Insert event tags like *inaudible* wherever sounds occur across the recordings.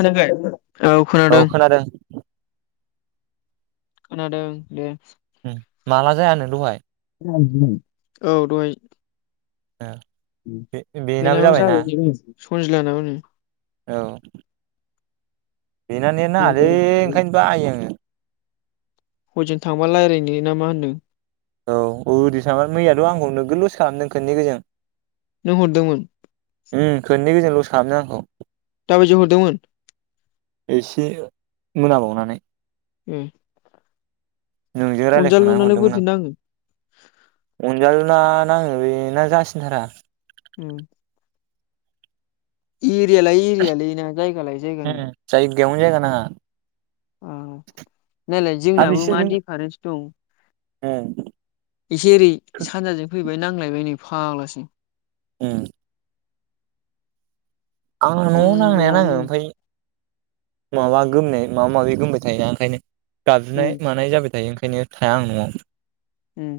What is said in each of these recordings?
खोनादों? औ खोनादों खोनादों दे। ओम माला जायानो दहाय? *unintelligible* औ दहाय। ए बे-बेनाबो जाबायना? सनजिला नाबोनो। औ बेना नेट नाङालै ओंखायनो बायो आङो। हजों थांबा रायलायनो ना मा होनदों। औ ओरै *unintelligible* मैयाथ आंखौ नोगोद लस खालामदों खोननै गोजों। नों हरदोंमोन ओम खोननै गोजोन ल खालामदों आंखौ दा बादियाव हरदोंमोन एसे मोनाबावनानै ओम नोंजों रायलायखांनानै अनजालुना लाय हरदोंमोन बोरैथो आं नाङो अनजालुना नाङो बेना जासिनथारा। औ। *inaudible* एरिया लायै एरियालै ना जायगा लायोै उम जायगानि जायगायावनो जायगा नाङा। नालाय आरो जोंनाबो मा बिसोरजों दिफारेन्स दं। उम। एसे ओरै सानजाजों फैबाय। ब नांलायबाय नै फाग्लासो। *inaudible* आं न'आव नांनाया नाङो खन्द'आवनो ओमफ्राय। माबा गोमनाय माबा माबि गोमबाय थायोना ओंखायनो। गाबज्रिनाय उम मानाय जाबाय थायो। बेखायनो थाया आं न'आव। उम।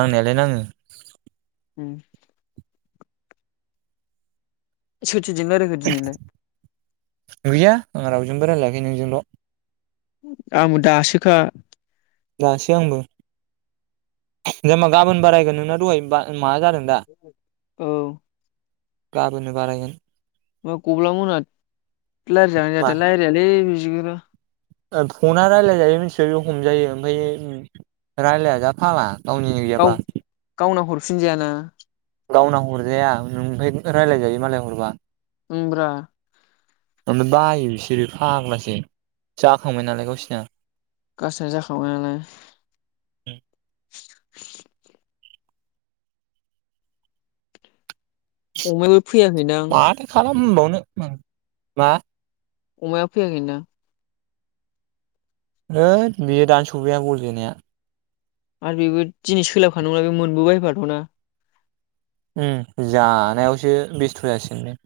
नांनायालाय नाङो। उम। *inaudible* सोरजों रायलायखो दिनै नों? गैया आं रावजोंबो रायज्लाययाखै नोंजोंल'। आंबो दासोखा। दासै आंबो। गाबोन बारायगोन नोंना दहाय माबा जादों दा। औ गाबोननो बारायगोन। *inaudible* मा *inaudible* फना राय्लाय जायो मिथि हमजायो ओमफ्राय रायलाया जा गाव फाला। *inaudible* *inaudible* गावना हरजाया ओंमफ्राय रायज्लाय जायो मालाय हरबा। उम ब्रा। बायो बिसोरो फाग्लासो जाखांबाय नालाय गावसिना। गासिना जाखांबाय नालाय। *inaudible* *unintelligible* फैयाखैदां। मबावनो उम मा। अमाया फैयाखै ना? होद बियो दानो सफैया बल जोनाया आरो बेबो दिनै सोलाबखानांगौला बे मोनबोबायफाथ'ना उम जानायावसो बेस्थ' जासिगोन बे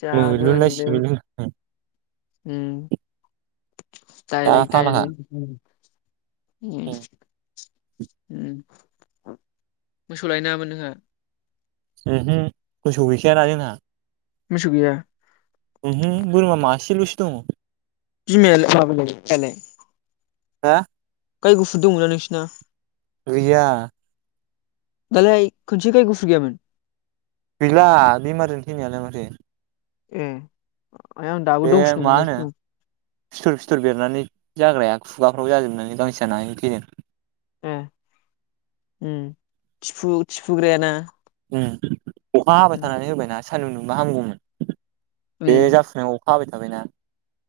जागोनलै मोलुनलायसिगोन उम दा डाइरेक्ट-डाइरेक्ट फाग्लाखा उम-उम उम मोसौ लाय नाङामोन नोंहा? उहो मोसौ गैखाया ना जोंहा मोसौ गैया उहो बोरमा मासेल'सो दंङ बिमायालाय माबालाय फायालाय हा गाय गुफुर दंना नोंसिना? गैया दालाय खनसे गाय गुफुर गैयामोन? गैला बेमारिजों थैनायालाय माथो ए आं दाबो बे दंसो मा होनो दंगासिनो फिथर-फिथर बेरनानै जाग्राया। खुगाफ्राव जाजोबनानै गांसो जाना हायिनि थैदों उम-उम थिफु-थिफुग्रायाना? उम अखा हाबाय थानानै होबायना सानदुं दुंबा हामगौमोन बे उम जाखानायाव थाबाय-थाबायना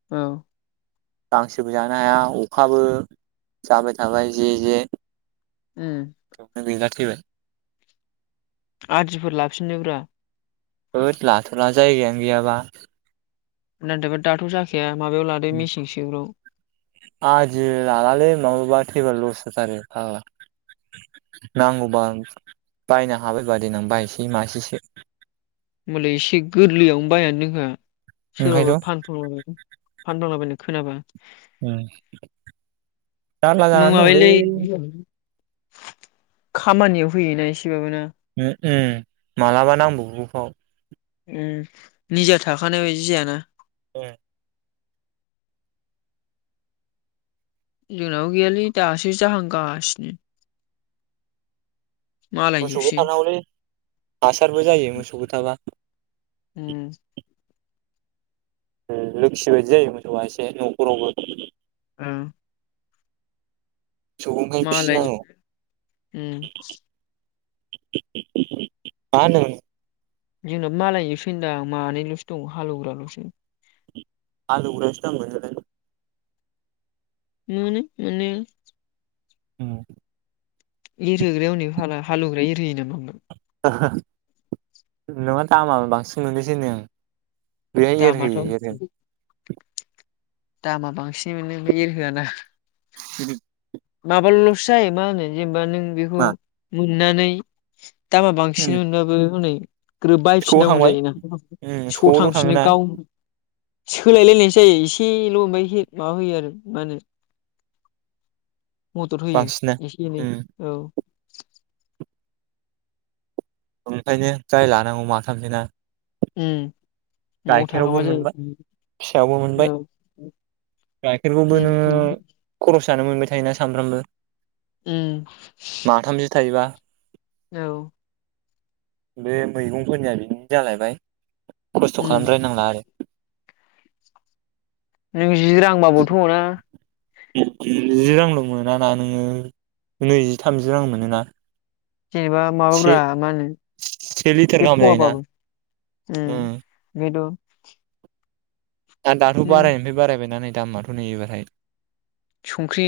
औ गांसोबो जानो हाया अखाबो जाबाय थाबाय जे-जे उम गैला थैबाय आदिफोर लाफिनोब्रा होद लाथ'ला जायगायानो गैयाबा नादोबा दाथ' जाखाया माबायाव लादो मेसें सेफ्राव आदि लालालै माबाबा थैबा लस जाथारो फागला नांगौबा बायनो हाबायबा देनां बायसै मासेसो होमबालाय एसे गोरलैयावनो बायनानै दोनखा ओंखायथ' सोरबाबा फानफ्रांलाबायगोन फानफ्रांलाबायनाय खोनाबा उम जारला जानानै दंलै माबायोलै खामानियाव होयोना एस उ उम मालाबा नामब्रबगौफाव। उम निजा थाखानाय बायदि जायाना? ओं। जोंनाबो गैयालै दासो जाहांगासिनो। मोसौबो मालायजोबसो थानांगौलै, हासारबो जायो मोसौबो थाबा। उम उम लोखि बायदि जायो मोसौआ एसे न'खरावबो। उम। मोसौखौ ओंखायनो मालाय फिनांगौ। उम मा होनो जोंनाबो मालायनि जोबसो दां मानैल'सो दं हालौवग्राल'सो। हालौग्रायासो दाम मोनोलाय। मोनो मोननाया उम। एरहोग्राया हनै फाला हालौवग्राया एरहोयो नामा ओमफाय? नङा दामा बांसिन मोनोसो होन्दों आं। बेलाय एरहोयो दामाथ' एरहो दामा बांसि नि मोनो बे एरहोया ना। माबाल'सो जायो मा होनो जेनोबा नों बिखौ मा मो नानै दामा बांसिन उम मोनबाबो हनै ग्रोब स'आव बायफिन्नांगौ थांबाय जायोना उम स' स'आवल' थांफिनो थाङोना गाव सोलायलायनायसो जायो एस एल' ओमफाय एसे माबा होयो आरो मा होनो मदद होयो बांसिना एसे एनै उम औ। ओंखायनो जाय लानांगौ माथामसोना? उम। न'आव थाखाबा गाइखेरावबो जायो मोनबाय, फिसायावबो मोनबाय, औ गाइखेरखौबो उम नोङो खरस जानो मोनबाय थायोना सामफ्रामबो उम। माथामसो थायोबा औ। बे मैगंफोरनिया बिनिनो जालायबाय। खस्थ' उम खालामद्रायनांला आरो। *unintelligible* जि रां बाबोथ' ना? जि रांल' मोना ना नोङो नैजि थामजि रां मोनोना जेनेबा से माबाब्रा मा होनो से लिटार बे गाहाम जायोना फवाबाबो ओम उम बेद' दा-दाथ' नों बायनायनिफ्राय बारायबायना दामाथ नै एबारहाय संख्रि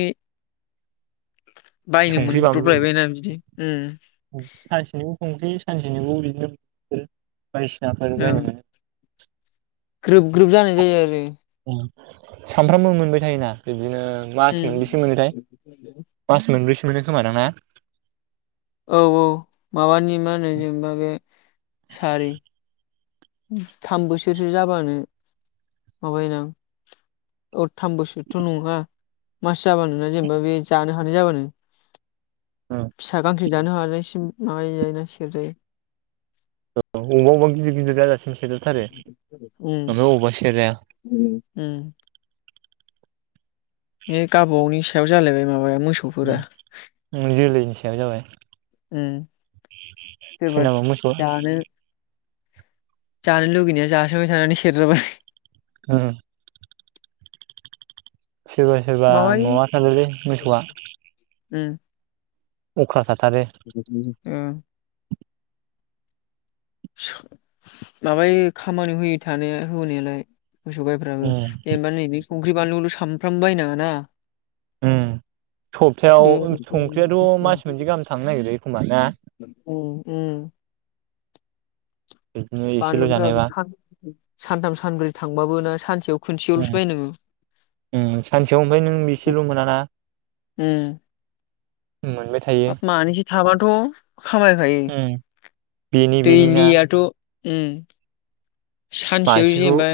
बायनो संख्रि बानलु मोनब्रबलायबायना बिदि ओ सानसेनिखौ संख्रि सानसेनिखौ ओरैनो बायदिसिनाफोर ओं बायनो मोनो ग्रोब ग्रोब जानाय जायो आरो मोनो सानफ्रामबो मोनबाय थायोना बिदिनो मास उम मोनबैसो मोनोथाय मास मोनबैसो मोनो खोमा दां ना औ औ माबानि मा होनो जेनेबा बे सारि थाम बोसोरसो जाबानो माबायोदां अ थाम बोसोरथ नङा मास जाबानो जेनबा बे जानो हानाय जाबानो फिसा गां फिथाय जानो हानायसिम माबाजायो ना सेरजायो औ अबा अबा गिदिर गिदिरा जासिम उम सेरजाया उम उम बे गाबा गावनि सायाव जालायबाय माबाया मो जोलैनि सायाव जाबाय उम सोरबा सोरनाबा मोसौया जानो जानो लुगैनाया जासोबाय थानानै सेरजाबाय ओ सोरबा सोरबा माबायो माबा थारोलै मोसौआ उम अख्राथार *inaudible* उम माबायो खामानियाव होयो थानो होनायालाय मोसौ गाइफ्राबो उम जेनबा नै संख्रि बानलुखौल सानफ्रामबो बायनाङाना उम सबथायाव संख्रियाथ मास मोनसे गाहाम थांनो नागिरो एखमबा ना उम उम बिदिनो एसेल' बानलुफोराबो जानायबा खान सानथाम सानब्रै थांबाबोना सानसेयाव ओ खनसेयावल'सो बायनांगौ सानसेयाव ओमफाय नों बेसेल मोनाना उम। मोनबाय थायो हाब मानैसो थाबाथ' खामायखायो उम बेनि बेनि ना दैलियाथ' उ। सानसेयाव मासेखौ जेनेबा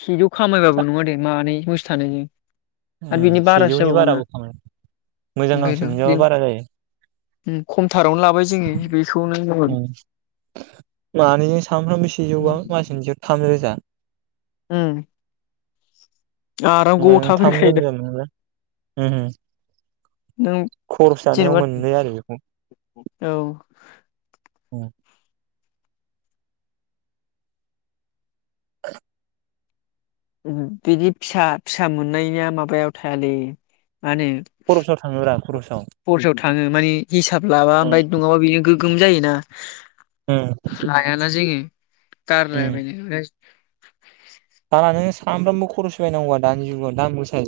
सेजौ खामायबाबो नङा दे मानै आरो उम बिनि बारासो सेजौनि बारा जाबावोना बो खामायो। मोजां गांसो मोनजायाबा बारा जायो। ओ खम मानैजों सानफ्रामबो सेजौबा मास मोनसेयाव थाम रोजा। उ। थाम फैखायोदा रोजा मोनोबा। उम नों खरस जानायाव जेनेबा मोनबाय आरो बेखौ। औ औ। *unintelligible* बिदि फिसा फिसा मोननायनिया माबायाव थायालै। मा होनो खरसाव थाङोब्रा खरसाव। खरसायाव थाङो माने हिसाब लाबा उम ओमफ्राय गोम जायो ना। लाया ना जायो *unintelligible* आरो सानफ्रामबो खरस बायनांगौआ दानि जुगाव दाम गोसा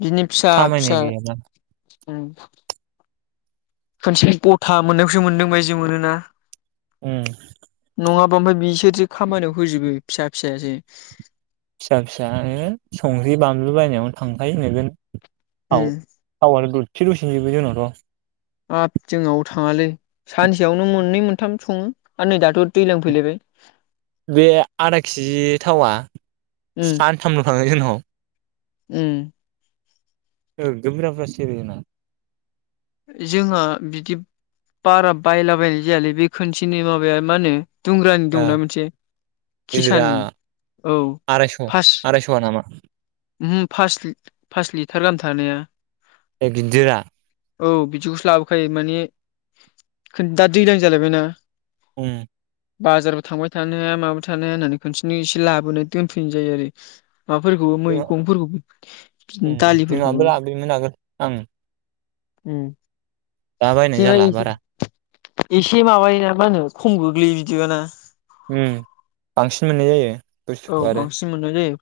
बिनो फिसा खामायनाय फिसा गैयाना खनसेनो गथा मोननायखौसो मोनदों बादि मोनोना? उ। नङाबा ओमफ्राय बिसोरसो खामानियाव होजोबो फिसा फिसायासो। फिसा फिसानो संख्रि बानलु बायनायावनो थांखायो नोगोद औ औ दसे' द'सेनो जोबो जोंनाथ' हाब जोंनाव थाङालै सानसेयावनो मोननै मोनथाम सङो आरो नै दाथ' दैज्लां फैलायबाय बे आदा केजि थावा सान थामल' थांङो जोंनाव। *inaudible* उ। नोगोद ब्रुजा ब्रुजा सेरो जोंना जोंहा बिदि बारा बायलाबायनाय जायालै बे खोनसेनि माबाया मा होनो दुंग्रानि ओ दंना मोनसे गिदिरा किसान औ आरायस' फार्स्ट आरायस'आ नामा उहु पास लिटार गाहाम थानाया। बे गिदिरा। औ बिदिखौसो लाबोखायो माने दा दैज्लां जालायबायना उम। बाजारबो थांबाय थानो हाया माबा थानो हाया होननानै खनसेनो एसे लाबोनानै दोनफैनाय जायो आरो। माबाफोरखौबो जोंहा मैगंफोरखौबो बिदि उम जोंहाबो दालिफोरखौबो लाबोयोमोन आगोल आं उम। दा बायनाय जेनेबा जाला बारा। एसे माबायोना मा होनो खम गोग्लैयो बिदिबाना उम बांसिन मोननाय जायो। औ बुस्थुखौ आरो बांसिन मोनोनाय जायो।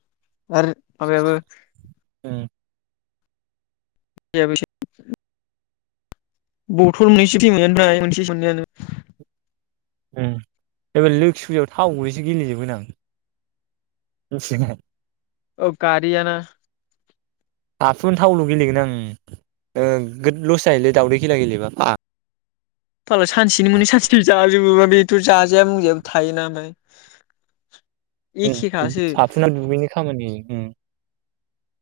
आरो माबायाबो। उम *unintelligible* बथल मोननैसो *unintelligible* मोनसे मोनैयानो एबार लोखि फुजायाव थाव गैसो गेलेेजोबगोन आं मिथिनाय अ गारियाना हाथुनो थावल' गेलेगोन आं गोद लस जाहोलै दावदै खेला गेलेबा सानसेनो मोनो सानसेनि जाजोबोबा बेथ' जाजाया मजायाबो थायो ना उनफाय *unintelligible* दुगैनि खामानि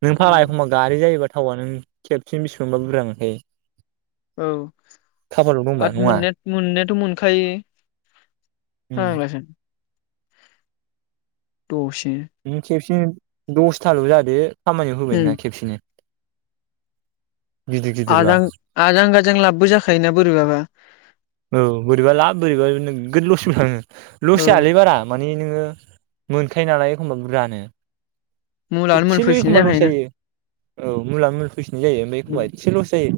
नों उम फाला एखम्बा गारि जायोबा थावआ न खेबसेनो बिसिबांबा बुरजा मोनखायो। औ खाफालाव दंबा आद नङा मोनने मोन थ' मोनखायो। उम फागलासो। द'से *unintelligible* दसथाल' जादों। खामानियाव होबाय उम ना खेबसेनो। गिदिर गिदिरबा आजां आज गाजों लाबबो जाखायोना बोरैबाबा। औ बोरैबा ला बोरैबा नोगद लसबो थाङो। लस औ जायलै बारा माने नोङो मोनखायो नालाय एखमबा बुरजानो। मुलानो एसेल' मोनफैफिननाय एखमबा लस जाखायोना जायो औ मुला मुलि फैफननाय जायो ओमफ्राय उम एखमबा एसे लस जायो।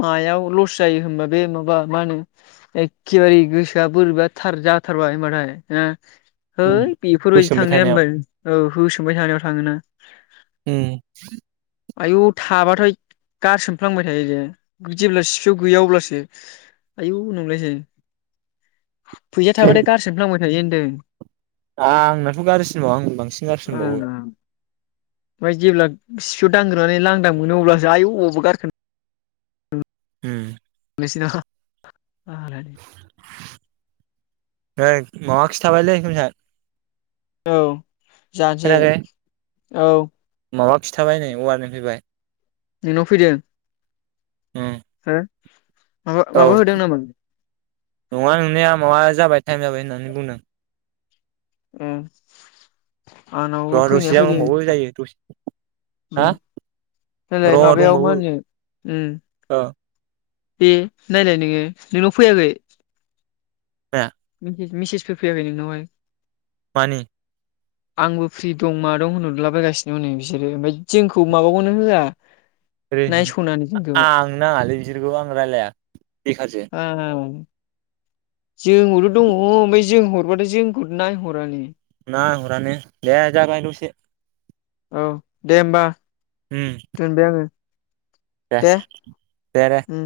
मायाव लस जायो होनबा बे माबा मा होनो एखेबारि गोसोआ बोरैबार जाथारबाय होनबथाय हैइ दै बेफोरबायदि सोमबाय थांनाया थानायाव होनबाय औ हो सोंबाय थानायाव थाङोना आयु थाबाथ' गार सोमफ्लांबाय थायो जे जेब्ला सिफयाव गैया अब्लासो आयौ नंलायसै फैसाया थाबाथाय गारसिनो थांबाय थायो होनदों। दा आंनाथ' गाज्रिसिनबावो आं बांसिन ओ गारसिनबावो औ-। ओमफ्राय जेब्ला खिखौ दांग्रोनानै लांदां मोनो अब्लासो आइ अबावबो गारखोन अम। बिसिना खालामो रे माबा खिथाबायलै बैनाय औ। जाहाथे औ। माबा खिन्थाबाय नै वारनिं फैबाय नोंनाव फैदों? औ। हो माबा -माबा होदों नामा? नङा नोंनिया माबा जाबाय टाइम जाबाय होननानै बुंदों। अम। आंनावबो र' फैनाया दसे जाबाव फैदों दंबावो जायो दसे हा देलाय र' माबायाव मा दंबावो होनो अम ओ दे नायलाय नोङो नोंनाव फैयाखै माया मेसेजफोर फैयाखै नोंनावहाय? मानि आंबो फ्रि दं मा दं होनहरलाबायगासिनो हनै बिसोरो ओमफ्राय जोंखौ माबाखौनो होआ। ओरै नायस'नानै जोंखौ आं नाङालै बिसोरखौ आं रायलाया बेखारसो जोंखौबोथ' दङ ओमफ्राय जों हरबाथ' जोंखौथ' नायहरानो ना हरानो दे जाबाय द'से। औ दे होमबा। उम दोनबाय आड़ो। दे -दे-दे। उम